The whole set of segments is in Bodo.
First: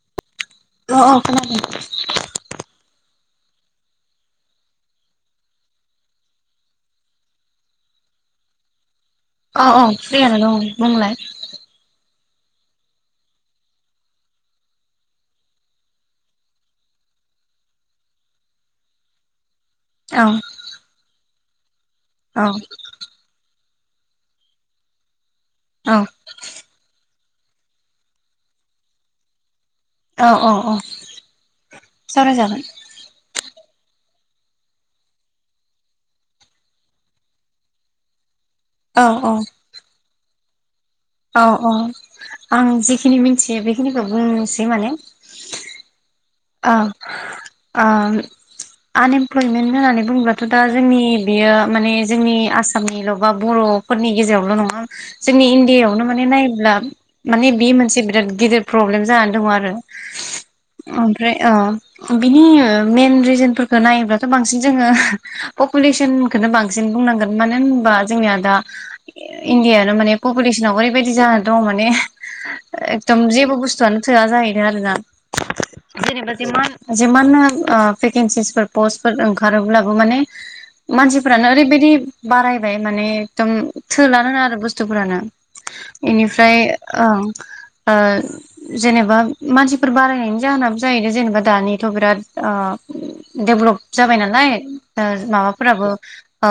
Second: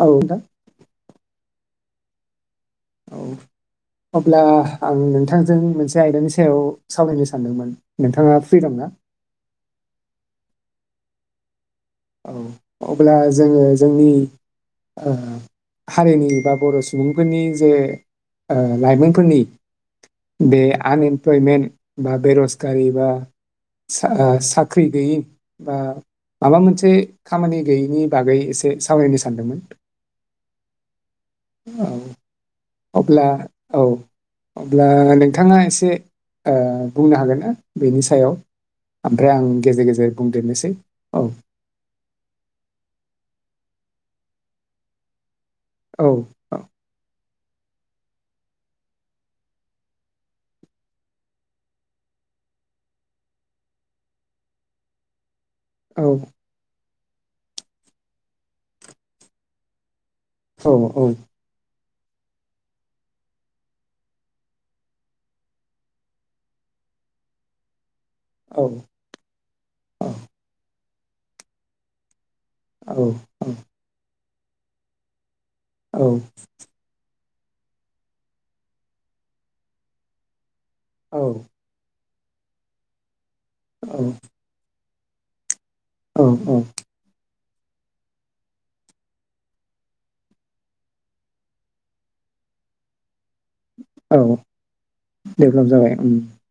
औ नोंथां अ अ खोनादों। औ अब्ला आं नोंथांजों मोनसे आयदानि सायाव सावरायनो सानदोंमोन नोंथाङा फ्रि दंना? औ औ फ्रियानो दं बुंलाय। औ अब्ला जोङो जोंनि ओ- हारिनि बा बर' सुबुंफोरनि जे ओ- लाइमोनफोरनि। औ बे आन एम- प्लयमेन्ट बा औ बेर'जगारि बा सा आ साख्रि गैयि। बा औ माबा मोनसे खामानि गैयिनि बागै एसे सावरायनो सानदोंमोन। औ औ औ औ सावरायजागोन। अब्ला औ अब्ला नोंथाङा एसे ओ- बुंनो हागोनना बेनि सायाव? औ औ ओमफ्राय आं गेजेर गेजेर बुंदेरनोसै- [unintelligible] औ औ आं जेखिनि मिनथि यो बेखिनिखौ बुंनोसै माने। औ औ ओम आनएमप्लयमेन्ट होननानै बुंब्लाथ' दा जोंनि बेयो माने जोंनि आसामनिल' बा बर'फोरनि गेजेरावल' नङा। जोंनि इण्डिया औ आवनो माने नायोब्ला। माने बे मोनसे बिराद गिदिर प्रब्लेम जानानै दङ आरो। औ औ ओमफ्राय ओ- बिनि मेन रिजोनफोरखौ नायोब्लाथ' बांसिन जोङो पपुलेसनखौनो बांसिन बुंनांगोन। मानो होनोबा जोंनिया दा औ इण्डियानो माने पपुलेसाव ओरै बेबायदि जा दं माने। औ एगदम जेबो बुस्थुआनो थोआ जाहैदों आरोना। जेनेबा जिमान जि मान ओ-भेकेसिसफोर पस्टफोर ओंखारोब्लाबो माने औ मानसिफ्रानो ओरैबायदि। बारायबाय माने एगदम थोलानो आरो बु स्थुफोरानो औ बेनिफ्राय ओं ओ जेनेबा मानसिफोर बारायनायनि जाहोना जाहैदों जेनेबा दानिथ' बिराद ओ डेभलप जाबाय औ नालाय ओ डेभेलप माबाफोराबो जाबाय उम औ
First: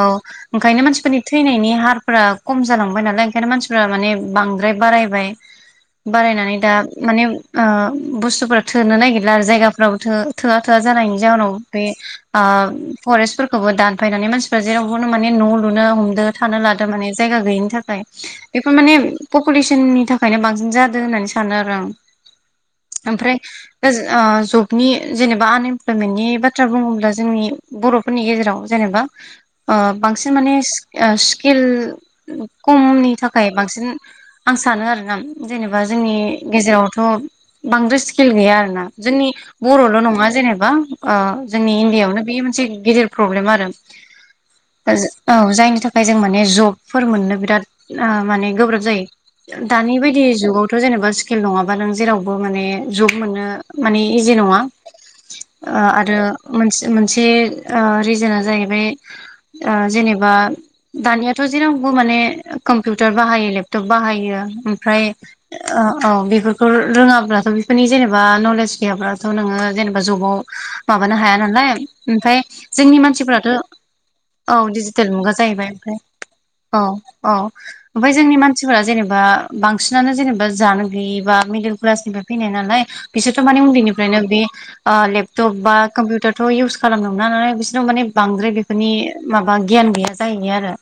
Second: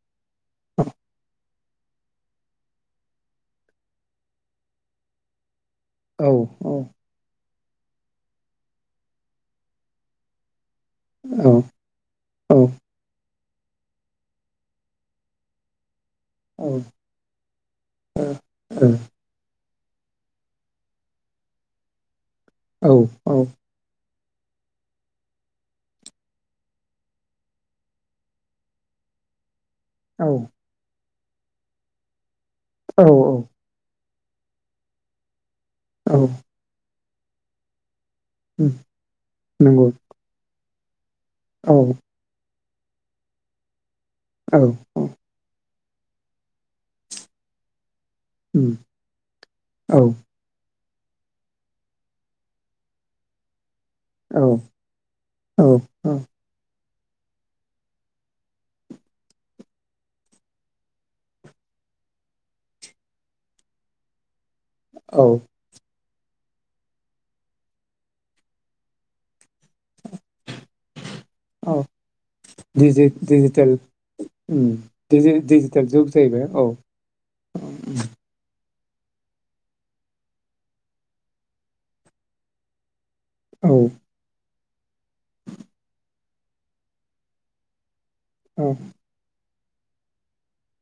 ओंखायनो मानसिफोरनि थैनायनि हार फोरा खम जालांबाय नालाय ओंखायनो मानसिफ्रा माने बांद्राय बारायबाय । औ बारायनानै दा माने ओ बुस्थुफोरा थोनो नायगिर ला आरो जायगाफ्राबो थो-थोआ जानायनि औ जाहनाव बे ओ औ परेष्टफोर खौबो दानफायनानै मानसिफ्रा जेरावबोनो माने न' लुनो हम दों थानो औ लादों माने जायगा गोयैनि थाखाय बेफोर माने पपुले सननि थाखायनो बांसिन जादों होननानै सानो आरो आं । औ औ। ओ जबनि जेनेबा आनइमप्लयमेन्टनि बाथ्रा बुङोब्ला जोंनि बर'फोरनि गेजेराव जेनेबा ओ बांसिन माने । स्किल औ खमनि थाखाय बांसिन आं सानो आरो ना । जेनेबा औ जोंनि गेजेराव थ' बांद्राय स्किल गैया उम ना जोंनि नंगौ बर'ल' नङा जेनेबा जोंनि औ इण्डियाआवनो बे मोनसे गिदिर प्रब्लेम आरो । औ जायनि था ओमफ्राय जों माने जबफोर मोननो बिराद । माने उम गोब्राब जायो दानि औ बायदि जुगाव थ' जेनेबा स्किल नङाबा नों जेरावबो माने जब मोननो मानि इजि औ नङा औ औ आरो मोनस मोनसे रिजोना जाहैबाय जेनेबा दानियाथ' जेरावबो माने कम्पिउटार बाहायो लेपटप बाहायो ओमफ्राय औ औ बेफोरखौ रोङाब्लाथ' बेफोरनि जेनेबा नलेस गैयाब्लाथ' नोङो । जेनेबा जबाव माबानो हाया नालाय औ ओमफ्राय जोंनि डिजि मानसिफोराथ' डिजिटेल औ उम दिजिटेल मुगा डिजि जाहैबाय डिजिटेल जुग जाहैबाय औ औ ओमफ्राय जोंनि मान सिफोरा जेनेबा बांसिनानो जेनेबा जानो गैयिबा मिडिल क्लासनिफ्राय फैनाय नालाय बिसोरथ' माने औ उन्दैनिफ्रायनो बे ओ लेपटप बा कम्पिउटारथ' इउस खालामनो मोना नालाय बिसोराव माने बांद्राय औ बेफोरनि मा आ गियान गैया जाहैयो आरो।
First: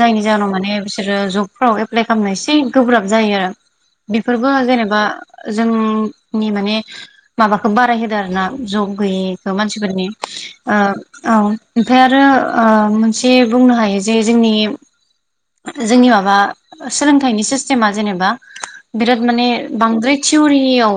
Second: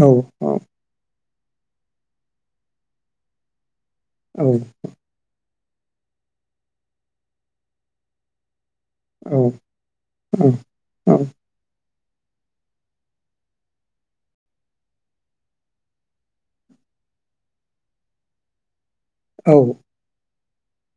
औ जाहोनाव माने बिसोरो जब फ्राव एप्लाइ खालामनो एसे गोब्राब जायो। औ बेफोरबो जेनेबा जों नि माने माबाखौ बाराय होदो आरोना। जब औ गैयैखौ मानसिफोरनि औ ओ औ। ओमफ्राय आरो ओ मोनसे बुंनो हायो जे जोंनि जोंनि माबा सोलोंथाइनि सिस्टेमा जेनेबा बिराद माने बांद्राय थिवरियाव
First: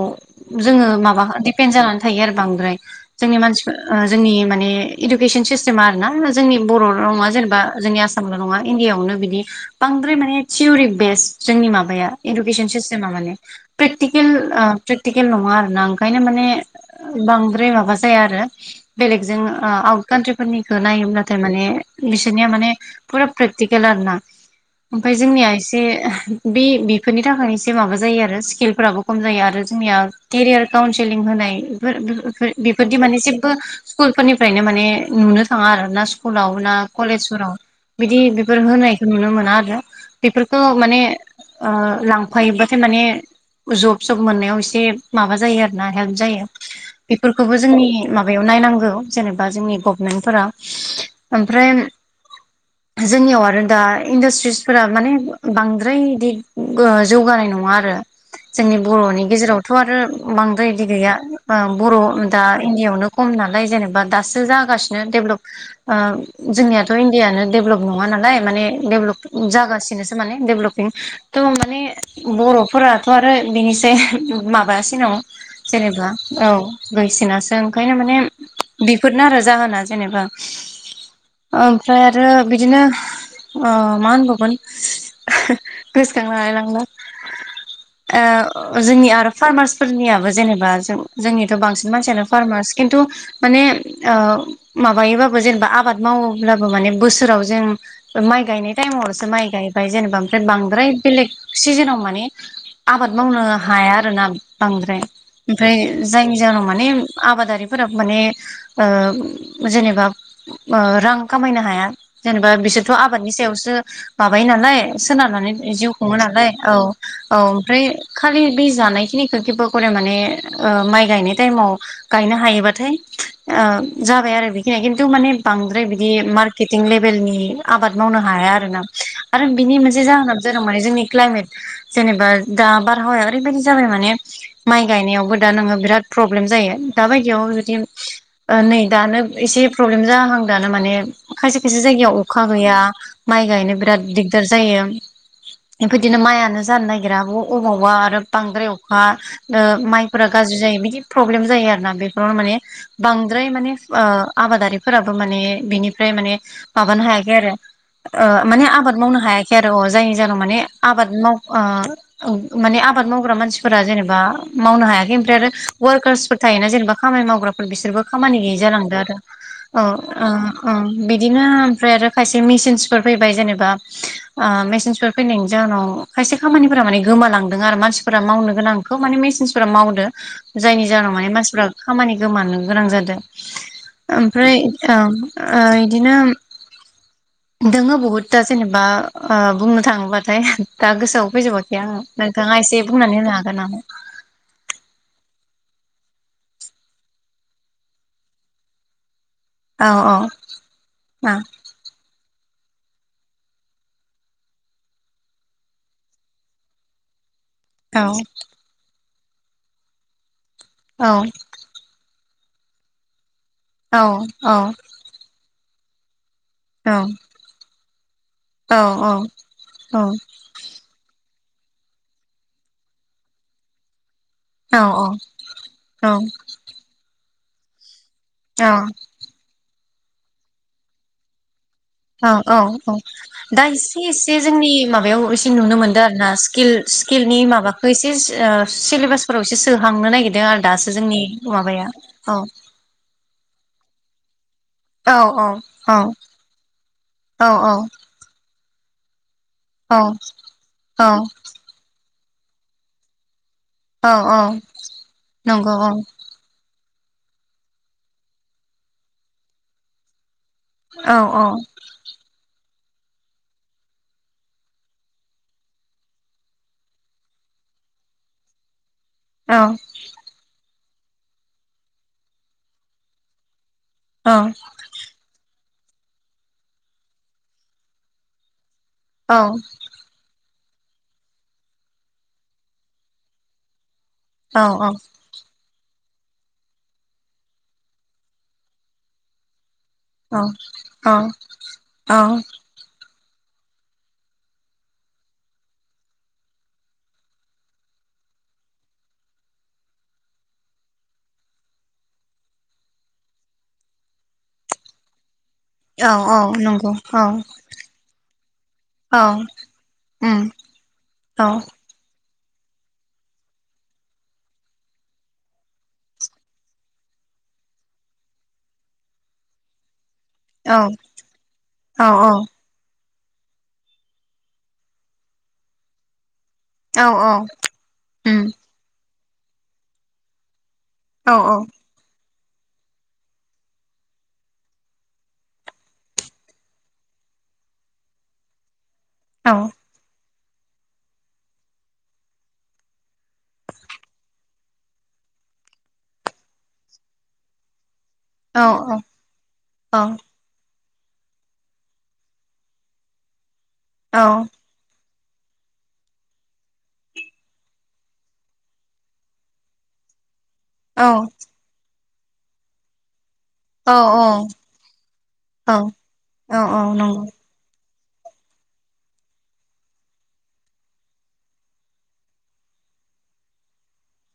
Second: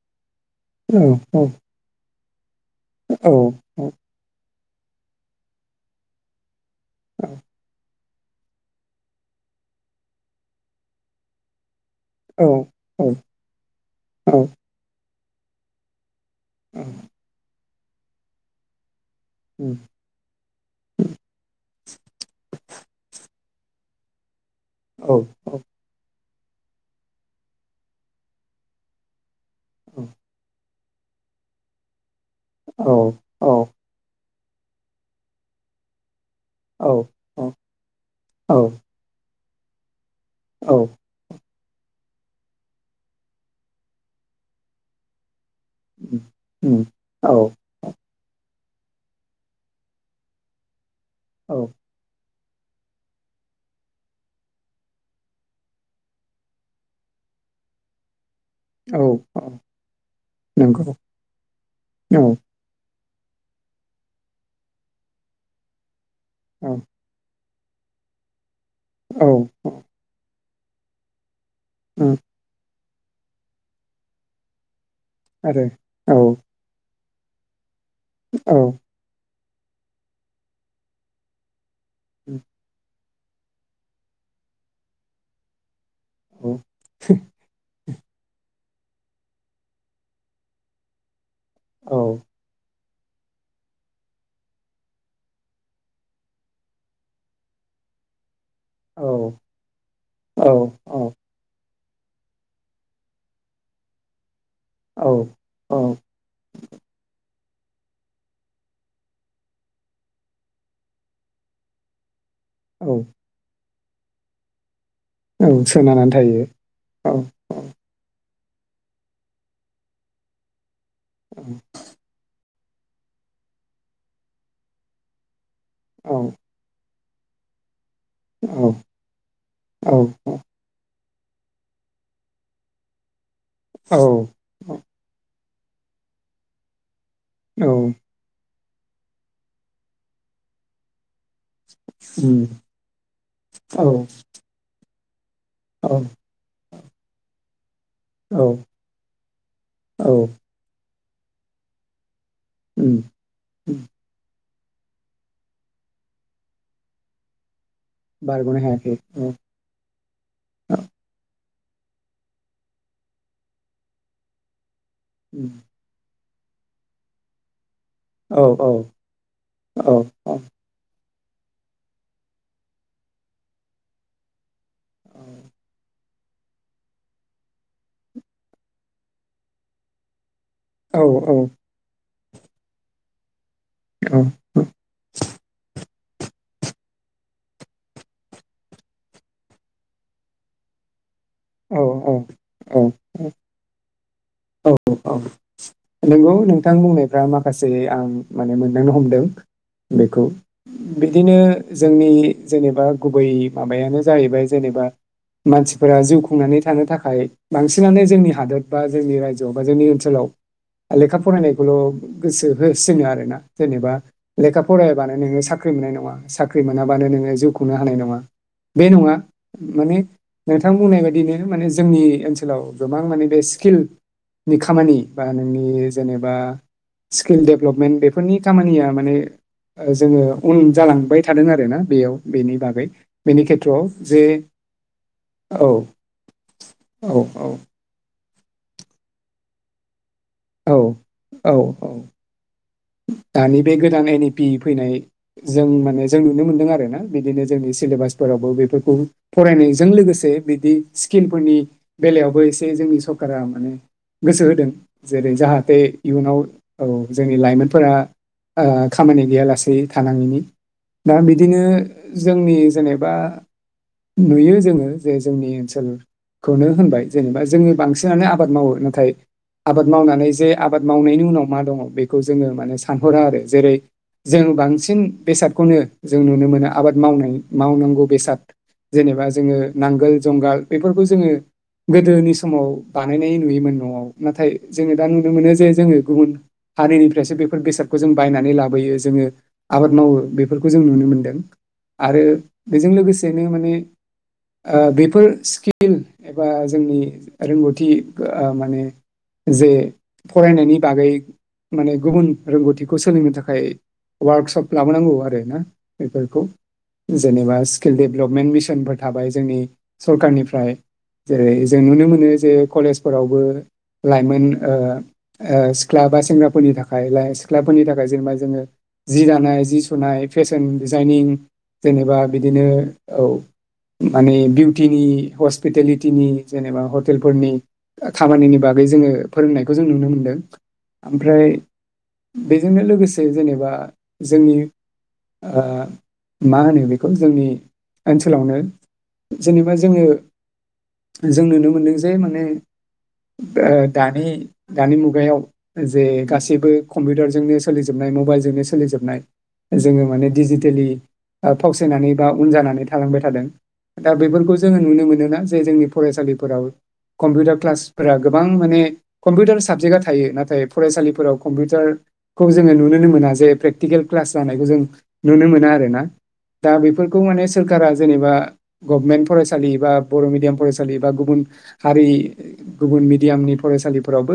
जोङो माबा दिपेन जानानै थायो आरो बांद्राय। जोंनि मानसिफोर ओ जोंनि माने इदुकेसन सिसटेम आरो ना जोंनि बर' रावा जेनेबा जोंनि आसाम नंगौना नंङा इण्डियावनो बिडि बांद्राय माने थिउरि बेसट जोंनि माबा या इइुकेसन सिसतेमा माने प्रेकटिकेल ओ टिकिल नंङा आरो ना ओंखायनो माने बांद्राय मा बा जाया आरो। बेलेग जों आउट कान्ट्रि फोरनिखौ नायोब्लाथाय माने बिसोरनिया माने फुरा प्रेकटिकेल आरोना। ओमफ्राय जोंनिया एसे बे बेफोरनि थाखाय एसे माबा जायो आरो स्किलफोराबो खम जायो आरो जोंनिया केरियार काउन्सेलिं होनायफोर बेफोरदि माने जेबो स्कुल फोरनिफ्रायनो माने नुनो थाङा आरो ना स्कुलाव ना कलेजफोराव बिदि बेफोर होनायखौ नुनो मोना आरो। [unintelligible] बेफोरखौ माने ओ लांफायोबाथाय माने जब सब मोननायाव एसे माबा जायो आरो ना हेल्प जायो। बेफोरखौबो जोंनि माबायाव नायनां औ जेनेबा जोंनि गभनमेन्ट फोरा ओमफ्राय जोंनियाव आरो दा इन्डास्ट्रिसफोरा माने बांद्राय बिदि ओ जौगानाय नङा आरो। जोंनि बर'नि गेजेराव थ' आरो बांद्राय नंगौ बिदि गैया बर' औ दा इण्डिआवनो खम नालाय जेनेबा दासो जागासिनो दडेभलप ओ जोंनियाथ' इण्डियानो डेभलप नङा नालाय माने डेभलप औ जागासिनोसो माने देपलबपिं त' माने उम बर'फोरा थ आरो बिनिसाय उम माबास सिनाव जेनेबा औ बायसिनासो आं ओंखायनो माने औ बेफोरनो आरो जाहोना जेनेबा औ ओमफ्राय आरो बिदिनो अ मा होनबावगोन गोसोखां हालाय लांला ओ जोंनि आरो फारमार्सफोरनियाबो जेनेबा जों जोंनिथ' बांसिन औ मानसियानो फार्मास खिन्थु माने ओ माबायोबाबो जेनेबा आबाद मावोब्लाबो माने बोसोराव जों ओ माइ गायनाय टाइमावसो माइ गायबाय जेनेबा ओफ्राय औ बांद्राय बेलेग सिजोनाव माने आबाद मावनो हाया [unintelligible] बांद्राय औ ओमफ्राय जायनि जाहोनाव माने आबादारि बेफोराबो माने ओ जेनेबा रां ओ खामायनो हाया जेनेबा औ बिसोरथ' आबादनि सायावसो माबायो नालाय सोनारनानै जिउ सोनारनानै खुङो थायो नालाय औ औ ओमफ्राय खालि बि जानाय खिनिखौ [unintelligible] माने ओमाइ गायनाय औ टाइमाव गायनो हायोबा थै जाबाय आरो बिखिनि खिथु माने बांद्राय बिदि औ मारकेटिं [unintelligible] [unintelligible] आबाद मावनो हाया औ आरोना आरो बिनि मोनसे जाहोना जादों माने जोंनि क्लाायमेट जेनेबा दा बारहावाया ओरैबायदि [unintelligible] माने माइ गायनायावबो दा नोङो बिराद प्रब्लेम जायो [unintelligible] बिदि नै दानो एसे प्रब्लेम जाहां दानो माने खायसे खायसे जायगायाव अखा गैया माइ गायनो बिराद दिगदार जायो औ बेफोरबायदिनो मायानो जानो नागिरा आब। अबावबा आरो। औ बांद्राय अखा माइफोरा औ गाज्रि जायो बिदि। प्रब्लेम जायो आरोना बे। माने उम बांद्राय माने। उम आबादारिफोराबो माने बिनिफ्राय माने माबानो हायाखै आरो। बारग'नो माने हायाखै आबाद मावनो औ हायाखै आरो अ जायनि जाहोनाव माने आबाद माव। ओ औ माने। आबाद मावग्रा मानसिफोरा जेनेबा मावनो हाया। इमफ्राय आरो वर्ककास। थायोना जेनेबा खामानि मावग्राफोर। बिसोरबो खामानि औ गैयै जालांदो आरो। औ बिदिनो ओमफ्राय आरो खायसे मेसिनसफोर फैबाय जेनेबा मेसिनसफोर फैनायनि जााहोनाव खायसे खामानिफोरा माने गोमालांदों आरो मानसिनिया। मानसिफोरा मावनो गोनांखौ माने मेसिनसफोरा मावदों। जायनि औ जाहोनाव माने मानसिफ्रा खामानि। गोमानो गोनां जादों। ओमफ्राय। बिदिनो दंङो बुहुद दा जेनेबा बुंनो थाङोबाथाय दा गोसोआव। औ फैजोबाखै आंङो औ नोंथाङा एसे। मनो जागोना [inaudible] औ औ औ। नंगौ नोंथां बुंनायफ्रा माखासे आं माने मोनदांनो हमदों। औ औ बेखौ बिदिनो जोंनि जेनेबा गुबै माबायानो जाहैबाय जेनेबा मानसिफोरा जिउ खुंनानै थानो थाखाय बांसिनानो औ जोंनि हादोर बा जोंनि रायजोआव बा जोंनि ओनसोलाव लेखा औ फरायनायखौल' गोसो होसिनो आरो ना। जेनेबा औ लेखा फरायाबानो नोङो साख्रि ख्रि मोननाय नङा। साख्रि औ मोनाबानो नोङो जिउ खुंनो हानाय नङा औ बे नङा माने नोंथां बुंनाय बायदि दिनो माने जोंनि ओनसोलाव गोबां माने बे स्किल नि औ खामानि बा नोंनि औ जेनेबा स्किल देभेलपमेन्ट बे बेफोरनि औ खामानिया माने जोङो उन जालांबाय थादों आरोना। बेयाव औ बेनि औ बागै औ बेनि दा खेथ्रआव इसे जे इसे जोंनि माबायाव एसे औ नुनो मोनदों आरो ना स्किल औ स्किलनि औ माबाखौ एसे सिलेबासफोराव एसे सोहांनो नागिर दो आरो औ दासो जोंनि माबाया औ। दानि बे गोदान एनि बि फैनाय औ औ जों औ माने जों नुनो मोनदों आरोना बिदिनो औ जोंनि सिलेबासफोरावबो बेफोर खौ फरायनायजों औ लोगोसे बिदि औ स्किलफोरनि बेलायावबो एसे जोंनि सरकारा माने औ औ गोसो होदों जेरै नंगौ जाहाथे औ इयुनाव औ जोंनि लाइमोन फोरा आ खामानि गैया लासै थानांयिनि दा औ औ बिदिनो जोंनि जेनेबा नुयो जोङो जे जोंनि ओनसोलखौनो होनबाय जेनेबा जोङो बांसिनानो आबाद मावो नाथाय औ आबाद मावनानै जे आब आबाद मावनायनि उनाव मा दङ बेखौ जोङो माने सानहरा आरो जेरै औ जों बांसिन बेसाद खौनो जों नुनो मोनो आबाद मावनाय मावनांगौ बेसाद जेनेबा औ जोङो नांगोल जुंगाल बेफोरखौ जोङो गोदोनि समाव बानायनाय नुयोमोन न'आव। नाथाय औ जोङो दा नुनो मोनो जे जोङो गुबुन हारिनि फ्रायसो बेफोर बेसादखौ जों बायनानै लाबोयो जोङो आबाद मावो औ बेफोरखौ जों नुनो मोनदों औ आरो बेजों लोगोसे बेनो माने ओ बेफोर स्किल एबा जोंनि रोंगौथि माने जे फरायनायनि बागै माने गुबुन रोंगौथिखौ सोलोंनो थाखाय वार्कशप लाबोनांगौ आरो ना। बेफोरखौ नंगौ औ जेनेबा स्किल डेभेलपमेन्ट मिसनफोर औ थाबाय जोंनि उम सरखारनिफ्राय औ जेरै जों नुनो मोनो बे कलेजफोरावबो लाइमोन ओ ओ सिख्ला बा सेंग्रा फोरनि थाखाय सिख्लाफोरनि थाखाय जेनेबा जोङो जि दानाय जि सुनाय फेशन औ डिजाइनिं औ जेनेबा औ बिदिनो औ माने बिउटिनि हस्पिटेलिटिनि जेनेबा औ औ हटेलफोरनि उम खामानिनि बागै जोङो फोरोंनायखौ जों नुनो मोनदों। औ ओमफ्राय बेजोंनो लोगोसे जेनेबा जोंनि ओ मा होनो बेखौ जोंनि ओनसोलावनो जेनेबा जोङो जों नुनो मोनदों जे माने ओ दानि दानि मुगायाव जे गासैबो कम्पिउटारजोंनो सोलि जोबनाय मबाइलजोंनो औ सोलिजोबनाय जोङो औ माने डिजिटेलि फावसायनानै बा उन जानानै थालांबाय थादों। दा औ औ बेफोरखौ जोङो नुनो मोनो जे जोंनि फरायसालिफोराव कम्पिउटार क्लासफोरा गोबां माने कम्पिउटार साबजेक्टआ थायो नाथाय औ फरायसालिफोराव कम्पिउटार खौ जोङो नुनोनो मोना जे औ प्रेकटिकेल क्लास जानायखौ जों नुनो मोना औ आरोना औ दा औ बेफोरखौ नंगौ माने सोरखारा जेनेबा गभमेन्ट फरायसालि बा बर' मिडियाम फरायसालि बा गुबुन हारि गुबुन मिडियामनि फरायसालिफोरावबो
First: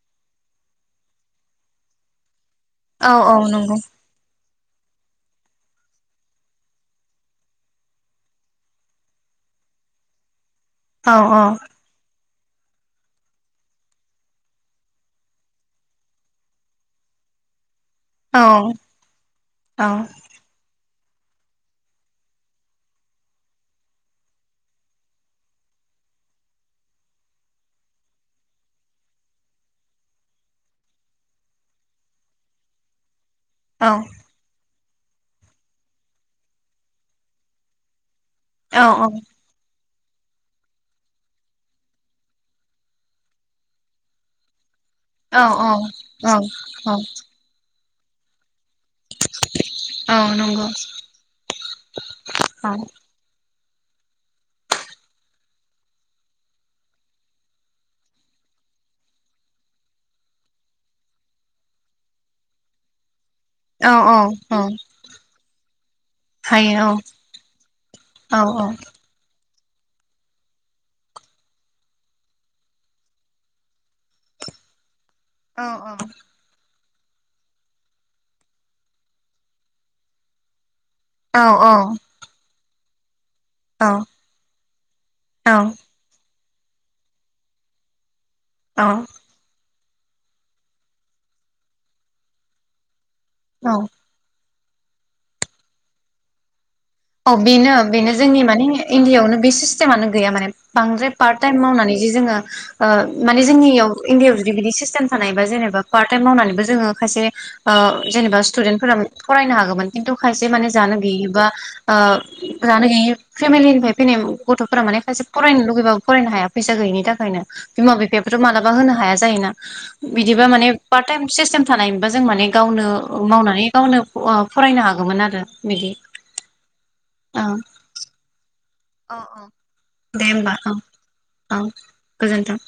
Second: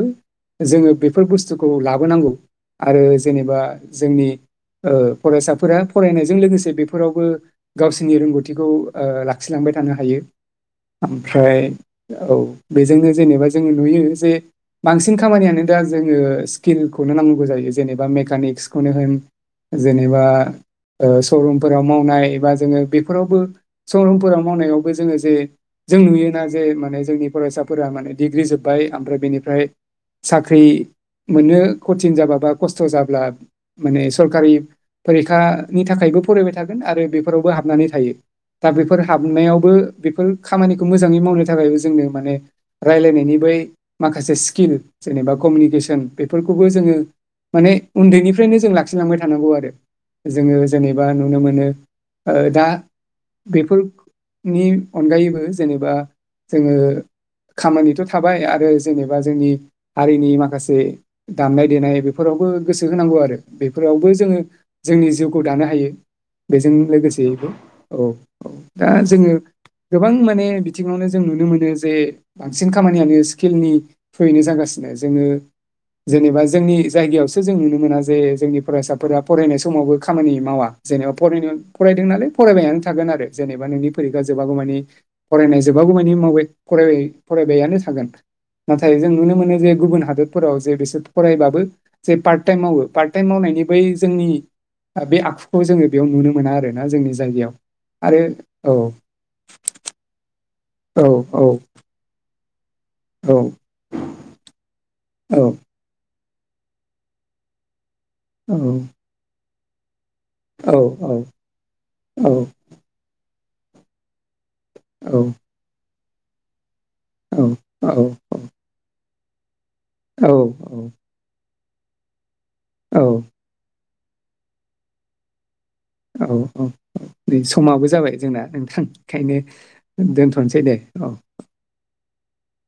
जोङो बेफोर बुस्थुखौ लाबोनांगौ। आरो औ औ जेनेबा नंगौ जोंनि ओ फरायसाफोरा फरायनायजों लोगोसे बेफोरावबो गावसोरनि रोंगौथिखौ ओ लाखिलांबाय थानो हायो। औ औ ओमफ्राय औ बेजोंनो जेनेबा जोङो नुयो जे बांसिन खामानियानो दा जोङो स्किलखौनो नांगौ जायो। जेनेबा औ मेकानिक्सखौनो होन औ जेनेबा शरुमफोराव मावनाय बा जोङो बेफोरावबो शरुमफोराव मावनायावबो जोङो जे जों नुयोना जे माने जोंनि फरायसाफोरा माने डिग्रि जोब्बाय ओमफ्राय बेनिफ्राय साख्रि मोननो खथिन जाब्ला बा खस्थ' जाब्ला औ माने सरकारि फरिखानि थाखायबो फरायबाय थागोन आरो बेफोरावबो हाबनानै थायो। दा बेफोर हाबनायावबो बेफोर खामानिखौ मोजाङै मावनो थाखायबो जोंनो माने रायलायनायनि बै माखासे स्किल जेनबा औ कमिनिकसन बेफोरखौबो औ जोङो माने उन्दैनिफ्रायनो जों ला खिलांबाय थानांगौ आरो जोङो नंगौ जेनेबा नुनो मोनो दा औ बेफोरनि अनगायैबो जेनेबा जोङो खामानिथ' थाबाय आरो जेनेबा जोंनि हारिनि माखासे जेरै दामनाय देनाय बेफोरावबो गोसो होनांगौ आरो औ बेफोरावबो औ जोङो औ जोंनि जिउखौ दानो हायो बेजों हायो लोगोसेयैबो औ औ दा जोङो गोबां माने बिथिङावनो जों नुनो मोनो जे बांसिन खामानियानो स्किलनि थ्रुयैनो जागासिनो जोङो। औ जेनेबा जोंनि जायगायावसो जों नुनो मोना जे जोंनि फरायसाफोरा फरायनाय समावबो खामानि मावा। जेनेबा औ फरायनायाव फरायदों नालाय फरायबायानो थागोन आरो जेनेबा नोंनि फोरिखा जोबागौमानि फरायनाय जोबागौमानि मावबाय फराय फरायबायानो थागोन औ नाथाय जों नुनो मोनो जे गुबुन फोराव जे बिसोर फरायबाबो जे पार्ट टाइम मावो पार्ट टाइम मावनायनि औ औ बै जोंनि बे आखुखौ जोङो बेयाव नुनो मोना आरो जोंनि अ जायगायाव बेनो बेनो जोंनि माने औ इण्डियायावनो बे सिस्टेमानो गैया माने औ बांद्राय पार्ट औ टाइम मावनानैदि जों ङो ओ माने जोंनियाव इण्डियायाव जुदि बिदि सिस्टेम औ थानायबा जेनेबा पार्ट टाइम मावनानैबो जोङो खायसे ओ जेनेबा स्टुदेन्टफोरा फरायनो हागो किन्तु खायसे माने औ जानो गेयिबा ओ औ जानो गोयि फेमिलिनिफाइ फैनाय गथ'फोरा माने खायसे फरायनो लुगैबाबो फरायनो हाया फैस सा गैयिनि औ थाखायनो बिमा बिफायाबोथ' मालाबा होनो हा हाया जायो ना? बिदिबा औ माने पार्ट टाइम सिस्तेम थानायमोनबा जों माने गावनो औ मावनानै गावनो ओ फरायनो हागोमोन आरो बिदि औ ओ ओइ समाबो जाबाय जोंना नों अ खायनो अ दोनथ'नोसै दे अ गोजोनथों।